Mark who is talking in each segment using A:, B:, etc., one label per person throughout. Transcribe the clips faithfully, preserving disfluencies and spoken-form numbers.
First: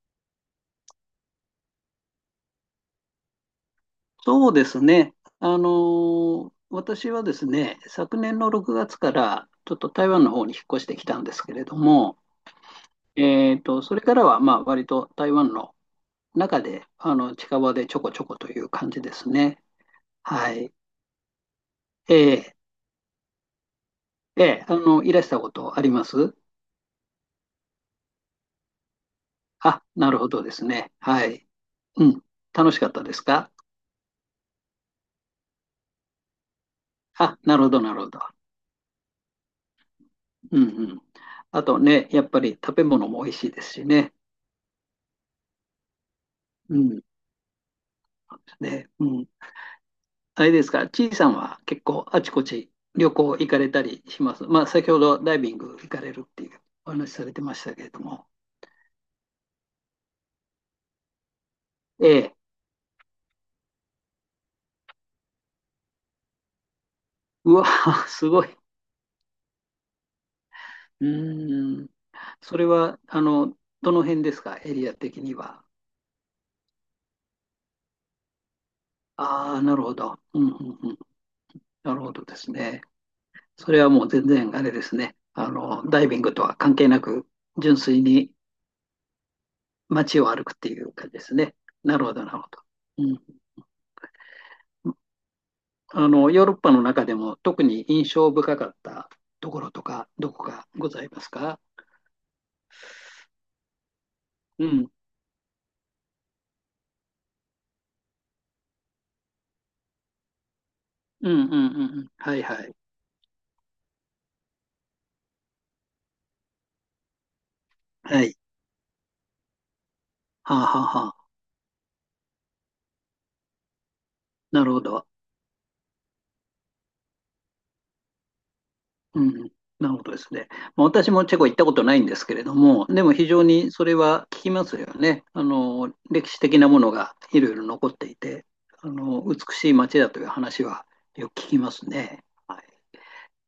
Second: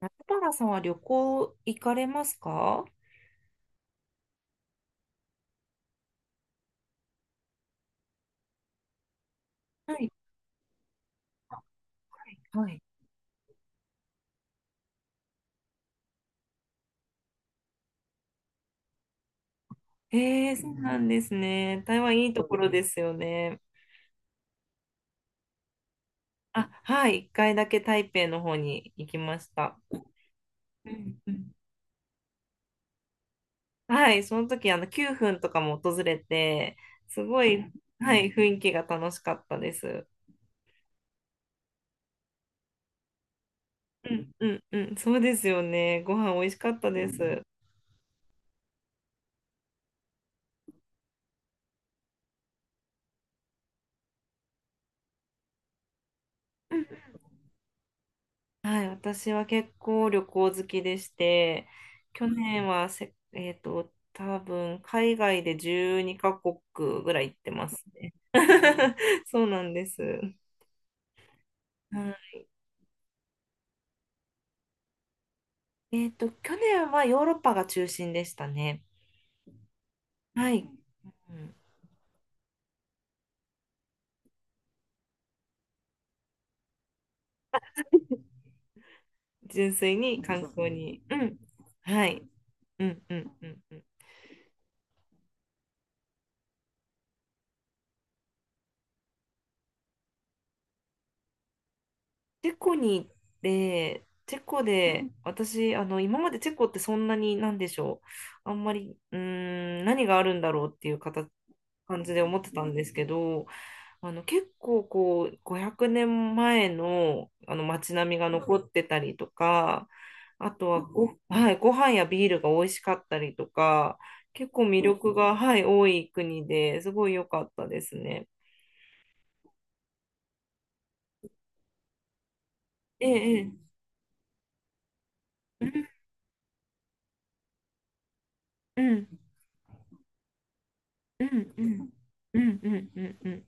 A: 中原さんは旅行行かれますか。は
B: そうですね。あの、私はですね、昨年のろくがつからちょっと台
A: い、
B: 湾の方に引っ越してきたんですけれども、
A: はい、はい。
B: えーと、それからはまあ割と台湾の中であの近場でちょこちょこという感じですね。
A: え
B: は
A: ー、そ
B: い。
A: うなんですね。台
B: え
A: 湾いいと
B: え
A: ころですよね。
B: ええあの、いらしたことあります？
A: あ、はい、一回だけ台北の方に行きました。
B: あ、なるほどです
A: う
B: ね。
A: ん
B: は
A: う
B: い。
A: ん。
B: うん。楽しかったですか？
A: はい、その時あの9分とかも訪れて、す
B: あ、
A: ご
B: なる
A: い、
B: ほど、なるほ
A: は
B: ど。
A: い、雰囲気が楽しかったです。
B: うんうん。あとね、やっぱり食べ物も美味しいですしね。
A: うんうんうん、そうですよね。ご飯美味しか
B: う
A: った
B: ん。
A: です。
B: そうですね。うん。あれですか、ちいさんは結構あちこち旅行行かれたりします？まあ、先ほどダイビング行かれるっていうお話されてましたけれども。
A: はい、私は結構旅行好きでして、
B: え
A: 去
B: え、
A: 年はせ、えっと、多分海外でじゅうにかこくカ国ぐらい行って
B: うわ、
A: ます ね。
B: すごい。
A: そうなんです。う
B: うーん。
A: ん、
B: それは、あの、どの辺ですか、エリア的には？
A: えっと、去年はヨーロッパが中心でしたね。
B: ああ、なるほど。うんう
A: はい。
B: んうん。
A: うん、
B: なるほどですね。それはもう全然あれですね。あの、ダイビングとは関係なく、純粋に
A: 純粋に
B: 街を歩
A: 観
B: くって
A: 光
B: いう
A: に。
B: 感じ
A: う
B: です
A: ん。
B: ね。なる
A: は
B: ほ
A: い。
B: ど、なるほど。
A: うん
B: う
A: う
B: ん
A: んうんうん。
B: あの、ヨーロッパの中でも特に印象深かったところとか、どこかございますか？
A: チェコに行って、チェコう
B: うん、
A: で、ん私、あの、今までチェコってそんなに、なんでしょう、あんまり、うーん、何があるんだろうっていう形、
B: うん、うん、うんう
A: 感
B: ん。
A: じで
B: は
A: 思っ
B: い、
A: て
B: は
A: たん
B: い。
A: ですけど、あの、結構こう、ごひゃくねんまえの、あの、街並み
B: は
A: が
B: い。
A: 残ってたりとか、あ
B: はあ、
A: と
B: は
A: は
B: あ、は
A: ご、
B: あ。
A: はい、ご飯やビールが美味しかったりとか、結
B: な
A: 構
B: るほ
A: 魅
B: ど。
A: 力が、はい、多い国ですごい良かったですね。
B: うん、うん。なるほどですね。まあ私もチェコ行ったことないんですけれども、で
A: え
B: も非常
A: え、
B: にそれは聞きますよね。あ
A: ええ、
B: の、歴史的なものがいろいろ残っていて、
A: う
B: あ
A: ん、
B: の、美しい街だという話は
A: う
B: よく聞
A: ん、
B: き
A: う
B: ます
A: ん、
B: ね。
A: うん、
B: は
A: うん、う
B: い。
A: ん、うん、うん。うん、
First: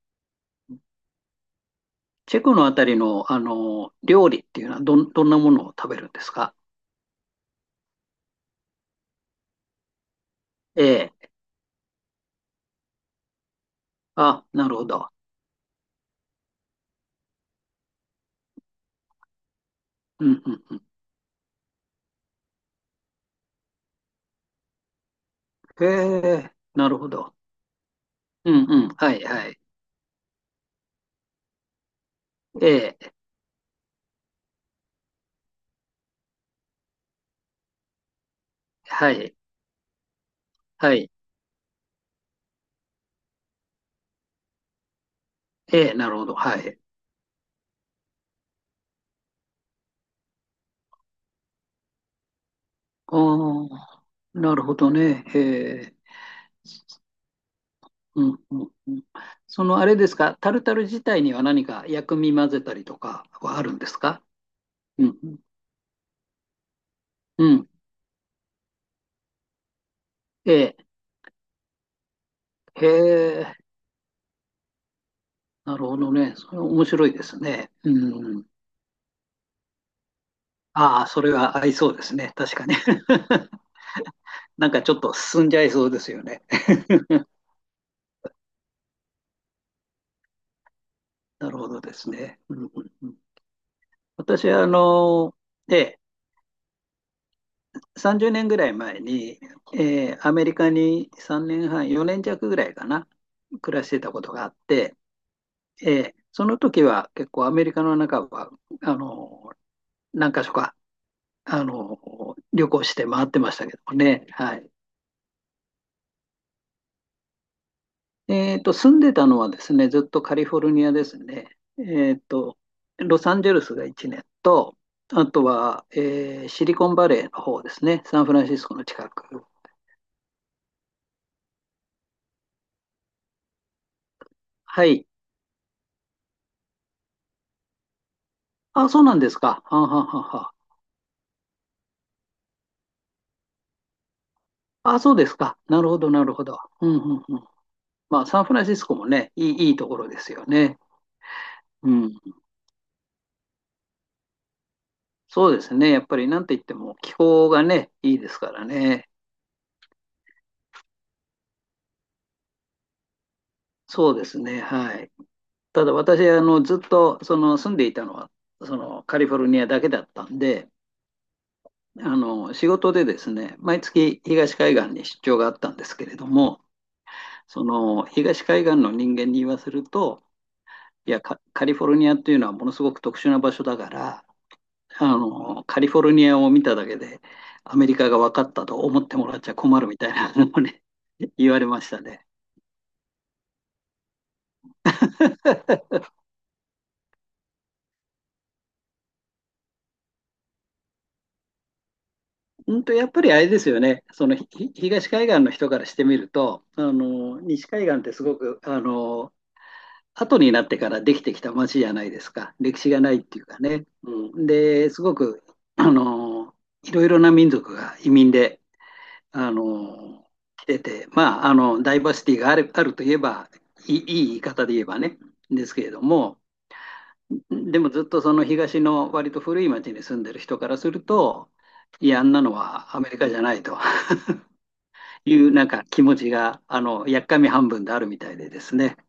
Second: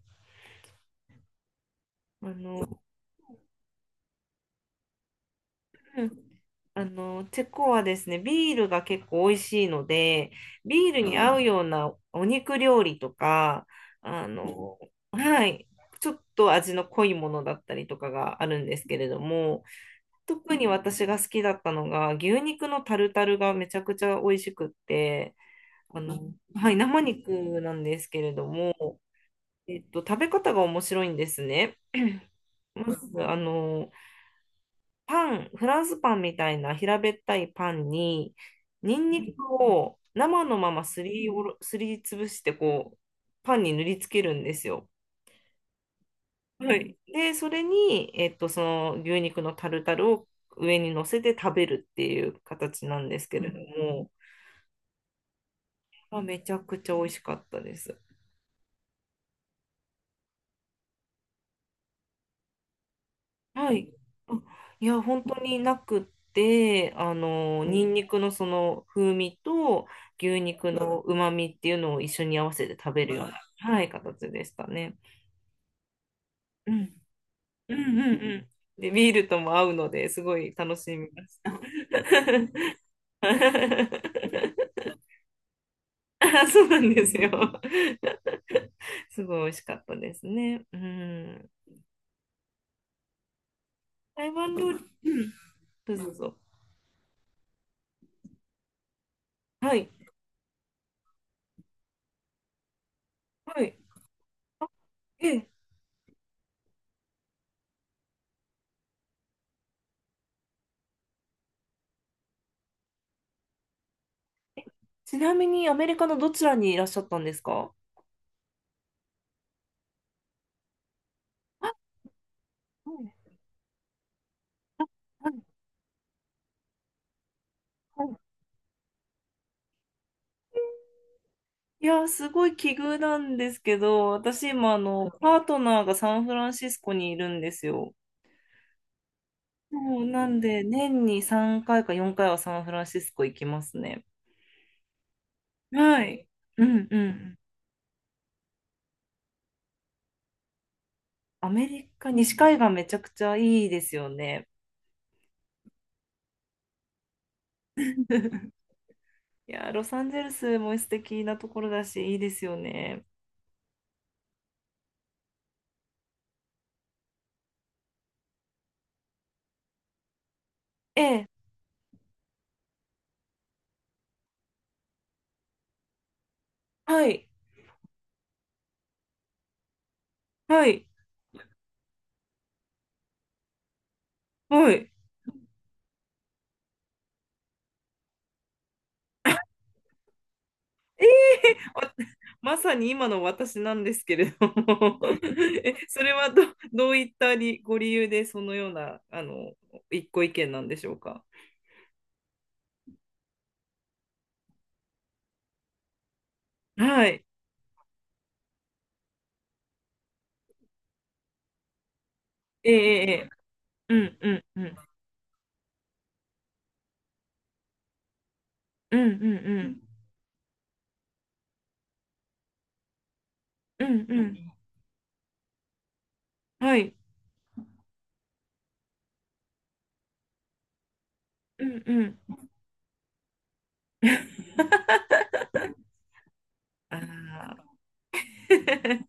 A: あ
B: チェコのあ
A: の、
B: たりの、あの料理っていうのはどん、どんなものを食べ
A: う
B: るん
A: ん、
B: ですか？
A: あの、チェコはですね、ビールが結構美味しいので、
B: え
A: ビールう
B: え。
A: に合うん。ようなお肉料理とか、あ
B: あ、なる
A: の、
B: ほど。
A: はい、ちょっと味の濃いものだったりとかがあるんですけれども、
B: うん、う
A: 特
B: ん、
A: に
B: うん。
A: 私が好きだったのが、牛肉のタルタルがめちゃくちゃ美味しくって、
B: へ
A: あの、
B: え、
A: はい、
B: なる
A: 生
B: ほど。
A: 肉なんですけれど
B: うん、うん、
A: も、
B: はい、はい。
A: えっと、食べ方が面白いんですね。
B: え
A: まず、
B: え、
A: あの、パン、フランスパンみたいな平べったいパンに、ニン
B: は
A: ニ
B: い、
A: クを生のまま
B: は
A: す
B: い。
A: りおろ、すりつぶして、こう、パンに塗りつけるんですよ。
B: ええ、なるほど、は
A: は
B: い。
A: い。で、それに、えっと、その牛肉のタルタルを上に乗せて食べるっていう形なん
B: あ
A: ですけれど
B: あ、
A: も、
B: なるほどね。へえ、
A: まあ、めちゃくちゃ美味しかったです。
B: うん、うん、うん。その、あれですか、タルタル自体には何か薬味混ぜたりとかはあ
A: は
B: るんで
A: い。
B: すか？
A: うん、いや、
B: うん、
A: 本
B: う
A: 当
B: ん、
A: になくって、あ
B: う
A: の、
B: ん。
A: ニンニクのその風味と牛
B: え
A: 肉
B: え、
A: の旨味っていうのを一緒に合わせて
B: へ
A: 食べるような、
B: え、
A: はい、形でしたね。
B: なるほどね。それ
A: う
B: 面
A: ん。
B: 白いですね。
A: うんうん
B: うん。
A: うん。で、ビールとも合うので、すごい楽し
B: ああ、
A: み
B: そ
A: で
B: れ
A: す。
B: は合いそうですね。確かに。なんかちょっと進んじゃいそうですよね。
A: あ、そうなんですよ。すごい美味しかったですね。う
B: な
A: ん。
B: るほどですね。うんうんうん、
A: 台
B: 私
A: 湾
B: はあ
A: 料理、うん。
B: の、え
A: どう
B: え、
A: ぞどうぞ。
B: さんじゅうねんぐらい前に、
A: はい。
B: えーアメリカにさんねんはん、よねん弱ぐらいかな、
A: は
B: 暮
A: い。
B: らしてたことがあっ
A: あ、
B: て、
A: ええ、
B: ええその時は結構アメリカの中は、あの、何か所か、あの、旅行して回ってましたけどもね。はい。
A: ちなみにアメリカのどちらにいらっしゃったんですか。
B: えっと、住んでたのはですね、ずっとカリフォルニアですね。
A: あ、
B: えっと、
A: はい、
B: ロサンゼルスがいちねんと、あ
A: はい、
B: とは、えーシリコンバレーの方ですね、
A: はい。
B: サンフランシスコの近く。
A: いやー、すごい奇遇なんですけど、私今、あ
B: はい。
A: の、パートナーがサンフランシスコにいるんですよ。
B: あ、そうなんですか。はんは
A: もう、
B: んはん
A: なん
B: はん。
A: で、年にさんかいかよんかいはサンフランシスコ行きますね。
B: あ、そうですか。なるほ
A: は
B: ど、な
A: い。
B: るほど。
A: う
B: う
A: ん
B: ん
A: う
B: うんう
A: ん。
B: ん。まあ、サンフランシスコもね、いい、いいところですよね。
A: アメリ
B: う
A: カ、
B: ん。
A: 西海岸めちゃくちゃいいですよね。
B: そうですね。やっぱり、なんて言っても気候がね、いいですか らね。
A: いやー、ロサンゼルスも素敵なところだし、いいですよね。
B: そうですね。はい。ただ私あのずっとその住んでいたのはそのカリフォルニアだけだったんで、
A: ええ、
B: あの仕事でですね、毎月東海岸に出張があったんですけれども、
A: はい、
B: その東海岸の人間に言わせると、
A: はい、
B: いや、カ、カリフォルニアっていうのはものすごく特殊な場所だから、
A: はい。
B: あのカリフォルニアを見ただけでアメリカが分かったと思ってもらっちゃ困るみたいなのをね、言われました ね。
A: まさに今の私なんですけれども え、それはど、どういったりご理由でそのような、あの、一個意見なんでしょうか。
B: うんと、やっぱりあれですよね、そのひ東海岸の人からしてみると、あ
A: はい。
B: の西海岸ってすごくあの後になってからできてきた街じゃないですか、
A: え
B: 歴史がないっ
A: え、ええ、
B: ていうかね。
A: うんう
B: う
A: ん
B: ん、
A: うん。
B: で、すごくあのいろいろな民族が移民で
A: うんうん
B: あ
A: うん。
B: の来てて、まあ、あのダイバーシティがある、あるといえば
A: う
B: いい、い
A: んう
B: い言い
A: ん。
B: 方で言えばね、ですけれども、
A: はい。
B: でもずっとその東の割と古い町に住んでる人からすると、
A: うんう
B: いや、あん
A: ん。
B: なのはアメリカじゃないと。いうなんか気持ちが、あ
A: あ
B: の、やっかみ
A: あ。
B: 半分であるみたいでですね。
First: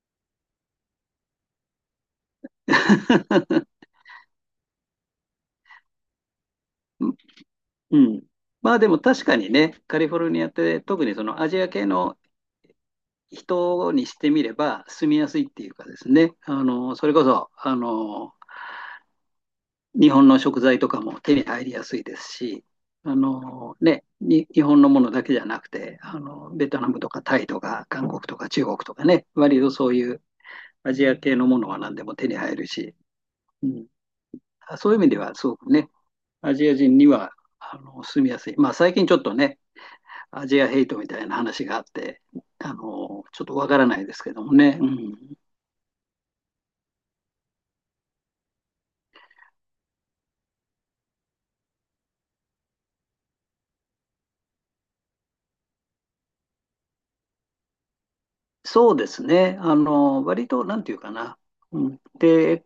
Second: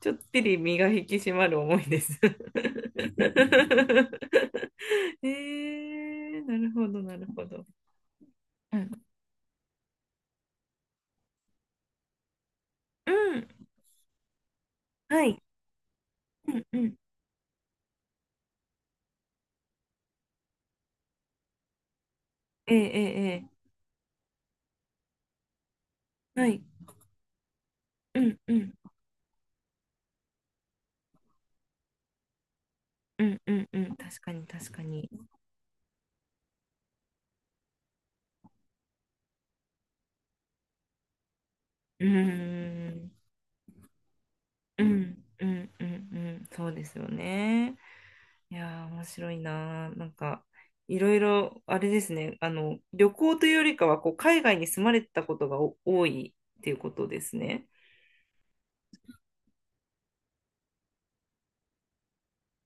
A: ちょっぴり身が引き締まる思いです ええ、なるほど、なるほど。
B: うん。ま
A: う
B: あでも
A: ん。
B: 確かにね、カリフォルニアって特にそのアジア系の
A: うん。
B: 人にしてみれば住み
A: は
B: やす
A: い。
B: いっていうかですね、
A: う
B: あ
A: んうん。
B: の、それこそ、あの、日本の食材とかも手に入りやすいですし、
A: ええ、え
B: あ
A: え、ええ、
B: のね、に日本のものだけじゃなくて、あ
A: は
B: の、
A: い。
B: ベトナムとかタイとか韓
A: う
B: 国と
A: ん
B: か
A: う
B: 中
A: ん
B: 国とかね、割とそういうアジア系のものは何でも手に入るし、
A: うんう
B: う
A: ん、う
B: ん
A: ん、確かに確か
B: そういう意味
A: に、
B: ではすごくね、アジア人にはあの住みやすい。まあ最近ちょっとね、アジアヘイトみたいな話があっ
A: うー
B: て、あ
A: ん、
B: のちょっとわからないですけどもね、
A: う
B: う
A: ん
B: ん、
A: うんうんうん、そうですよね。いやー面白いなー。なんかいろいろあれですね、あの、旅行というよりかはこう海外に住まれてたことがお多いっていうことですね。
B: そうですね、あの割となんていうかな、うん、で、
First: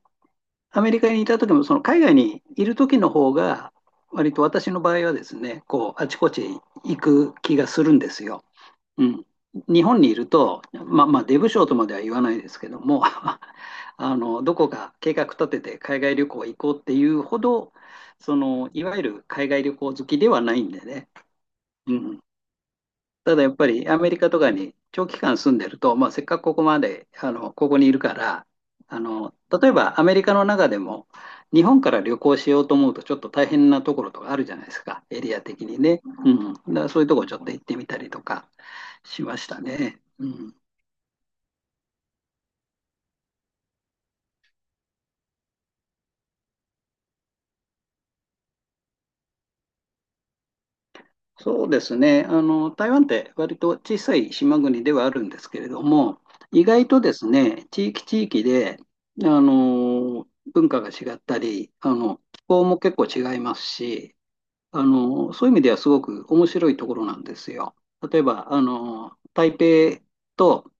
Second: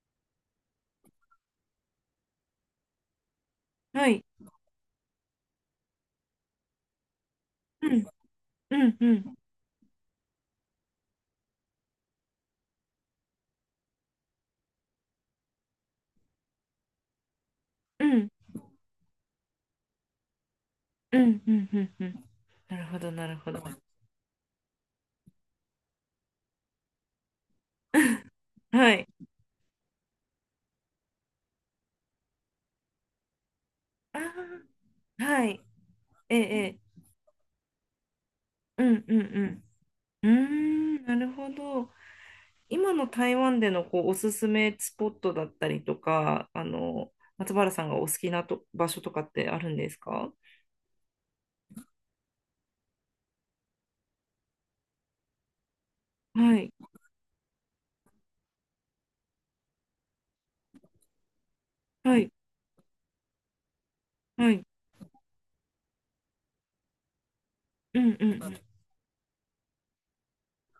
B: アメリカにいた時も、その海外にいる時の方が、
A: はい。
B: 割と私の場合はですね、こうあちこち行く気がす
A: う
B: るん
A: ん
B: ですよ。
A: うん
B: う
A: う
B: ん、
A: ん
B: 日本にいると、まあ、まあ出不精とまでは言わないですけども、 あのどこか計画立てて海外旅行行こうっていうほど、
A: うん
B: そのいわゆる海外旅行好きではないんでね、
A: うんうんうん
B: う
A: う
B: ん
A: ん。なるほど、な
B: た
A: る
B: だや
A: ほ
B: っ
A: ど。
B: ぱりアメリカとかに長期間住んでると、まあ、せっかくここまで、あの、ここにいるから、
A: は
B: あ
A: い。
B: の、例えばアメリカの中でも、日本から旅行しようと思うとちょっと大変なところと
A: あ
B: かあるじゃないですか、エ
A: あ、
B: リア
A: はい。
B: 的にね。う
A: ええ、
B: ん。だか
A: え
B: らそ
A: え、
B: ういうところちょっと行ってみたりとか
A: うんう
B: しました
A: ん
B: ね。う
A: うん。うー
B: ん。
A: ん、なるほど。今の台湾でのこうおすすめスポットだったりとか、あの、松原さんがお好きなと場所とかってあるんですか。
B: そうですね。あの、台湾って割と小さい島国ではあるんですけれども、
A: は
B: 意
A: い、
B: 外とですね、地域地域で、あの、文化が違ったり、あ
A: は
B: の、
A: い、
B: 気候も結構違いますし、
A: はい、
B: あの、そういう意味ではすごく面白いところなんですよ。
A: うん
B: 例え
A: う
B: ば、あ
A: ん、
B: の、台北と、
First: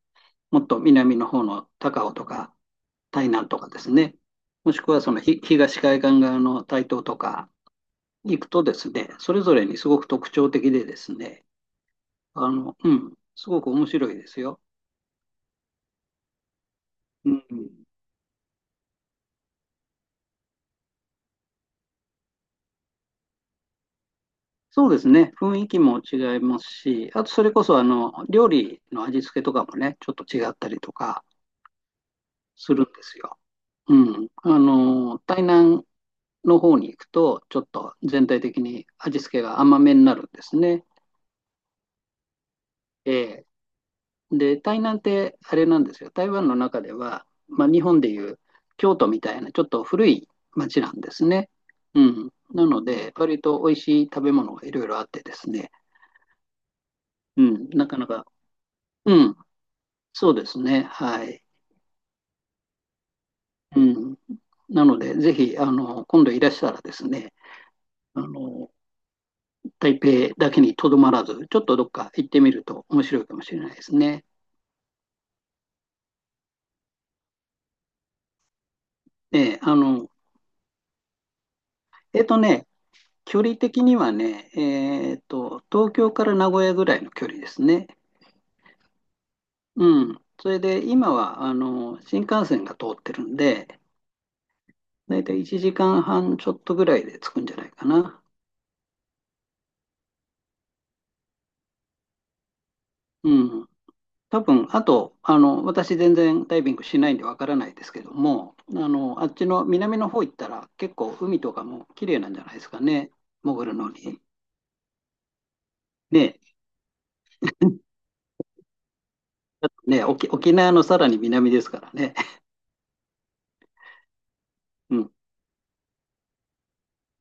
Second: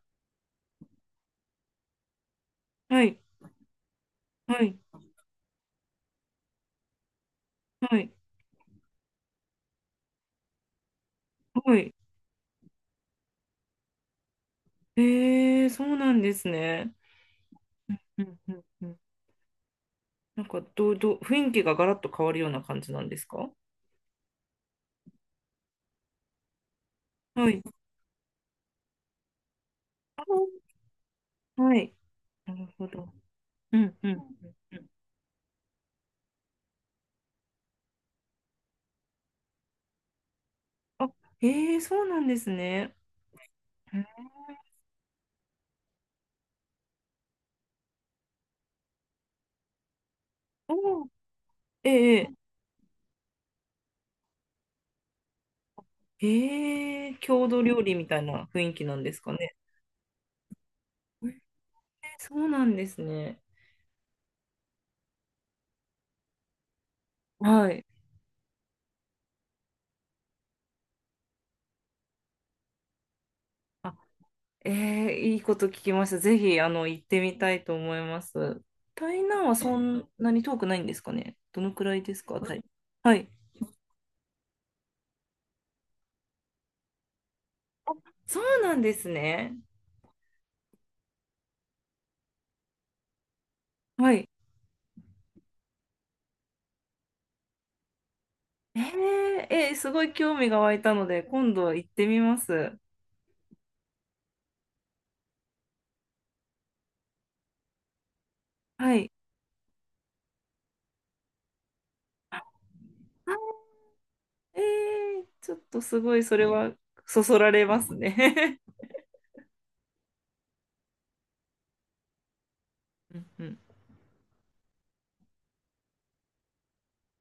B: もっと南の方の高雄とか
A: はい、
B: 台南とかですね、
A: は
B: も
A: い、
B: しくはそのひ東海岸側の台東とか
A: はい、
B: 行くとですね、それぞれにすごく特徴的でですね、
A: はい。
B: あの、うん、すごく面白いですよ。
A: えー、そうなんですね。
B: うん、
A: うんうんうん。なんかどう、どう、雰囲気がガラッと変わるような感じなんですか。
B: そうですね、雰囲気も違いますし、あとそ
A: は
B: れ
A: い。
B: こそあの料理の味付けとかもね、ちょっと違っ
A: あ、
B: たりとか
A: はい。なる
B: するん
A: ほ
B: で
A: ど。
B: すよ。
A: うんうんう
B: うん、あ
A: んうん。
B: の、台南の方に行くと、ちょっと全体的に味付けが甘めになるんですね。
A: あ、えー、そうなんですね。
B: ええで、台南ってあれなんですよ。台湾の中では、まあ、日本でいう京都みたいなちょっと古い町なん
A: おお、
B: ですね。
A: え
B: う
A: ええ、
B: ん。なので、割と美味しい食べ物がいろいろあってですね。
A: ええ、
B: う
A: 郷土
B: ん。
A: 料
B: な
A: 理
B: か
A: み
B: な
A: たい
B: か、
A: な雰囲気なんで
B: う
A: すか
B: ん。
A: ね。
B: そうですね。は
A: えー、
B: い。
A: そうなんですね。
B: うん。なので、ぜひ、あの、今度いらしたらですね、
A: はい。
B: あの、台北だけにとどまらず、ちょっとどっか行ってみると面白いかもしれないです
A: あ、
B: ね。
A: ええ、いいこと聞きました。ぜひ、あの、行ってみたいと思います。台
B: え
A: 南は
B: えあ
A: そん
B: の、
A: なに遠くないんですかね。どのくらいで
B: え
A: す
B: っと
A: か、台
B: ね、
A: はい。
B: 距離的にはね、えーっと、東京から名古屋ぐらいの距離ですね。
A: そうなんですね。
B: うん。それで、今は、あの、新幹線が通ってるんで、
A: はい。
B: だいたいいちじかんはんちょっとぐらいで着くんじゃないかな。
A: ええ、えー、すごい興味が湧いたので、今度行ってみます。
B: うん。多分、あと、あの、私全然ダイビングしないんでわからないですけども、あ
A: はい。
B: の、あっちの南の方行ったら結構海とかも綺麗なんじゃないですかね。
A: あ、
B: 潜るのに。
A: ええ、ちょっとすごい、
B: ね。
A: それはそそら れ
B: うん
A: ますね。
B: だってね、沖、沖縄のさらに南ですからね。
A: うんうん
B: うん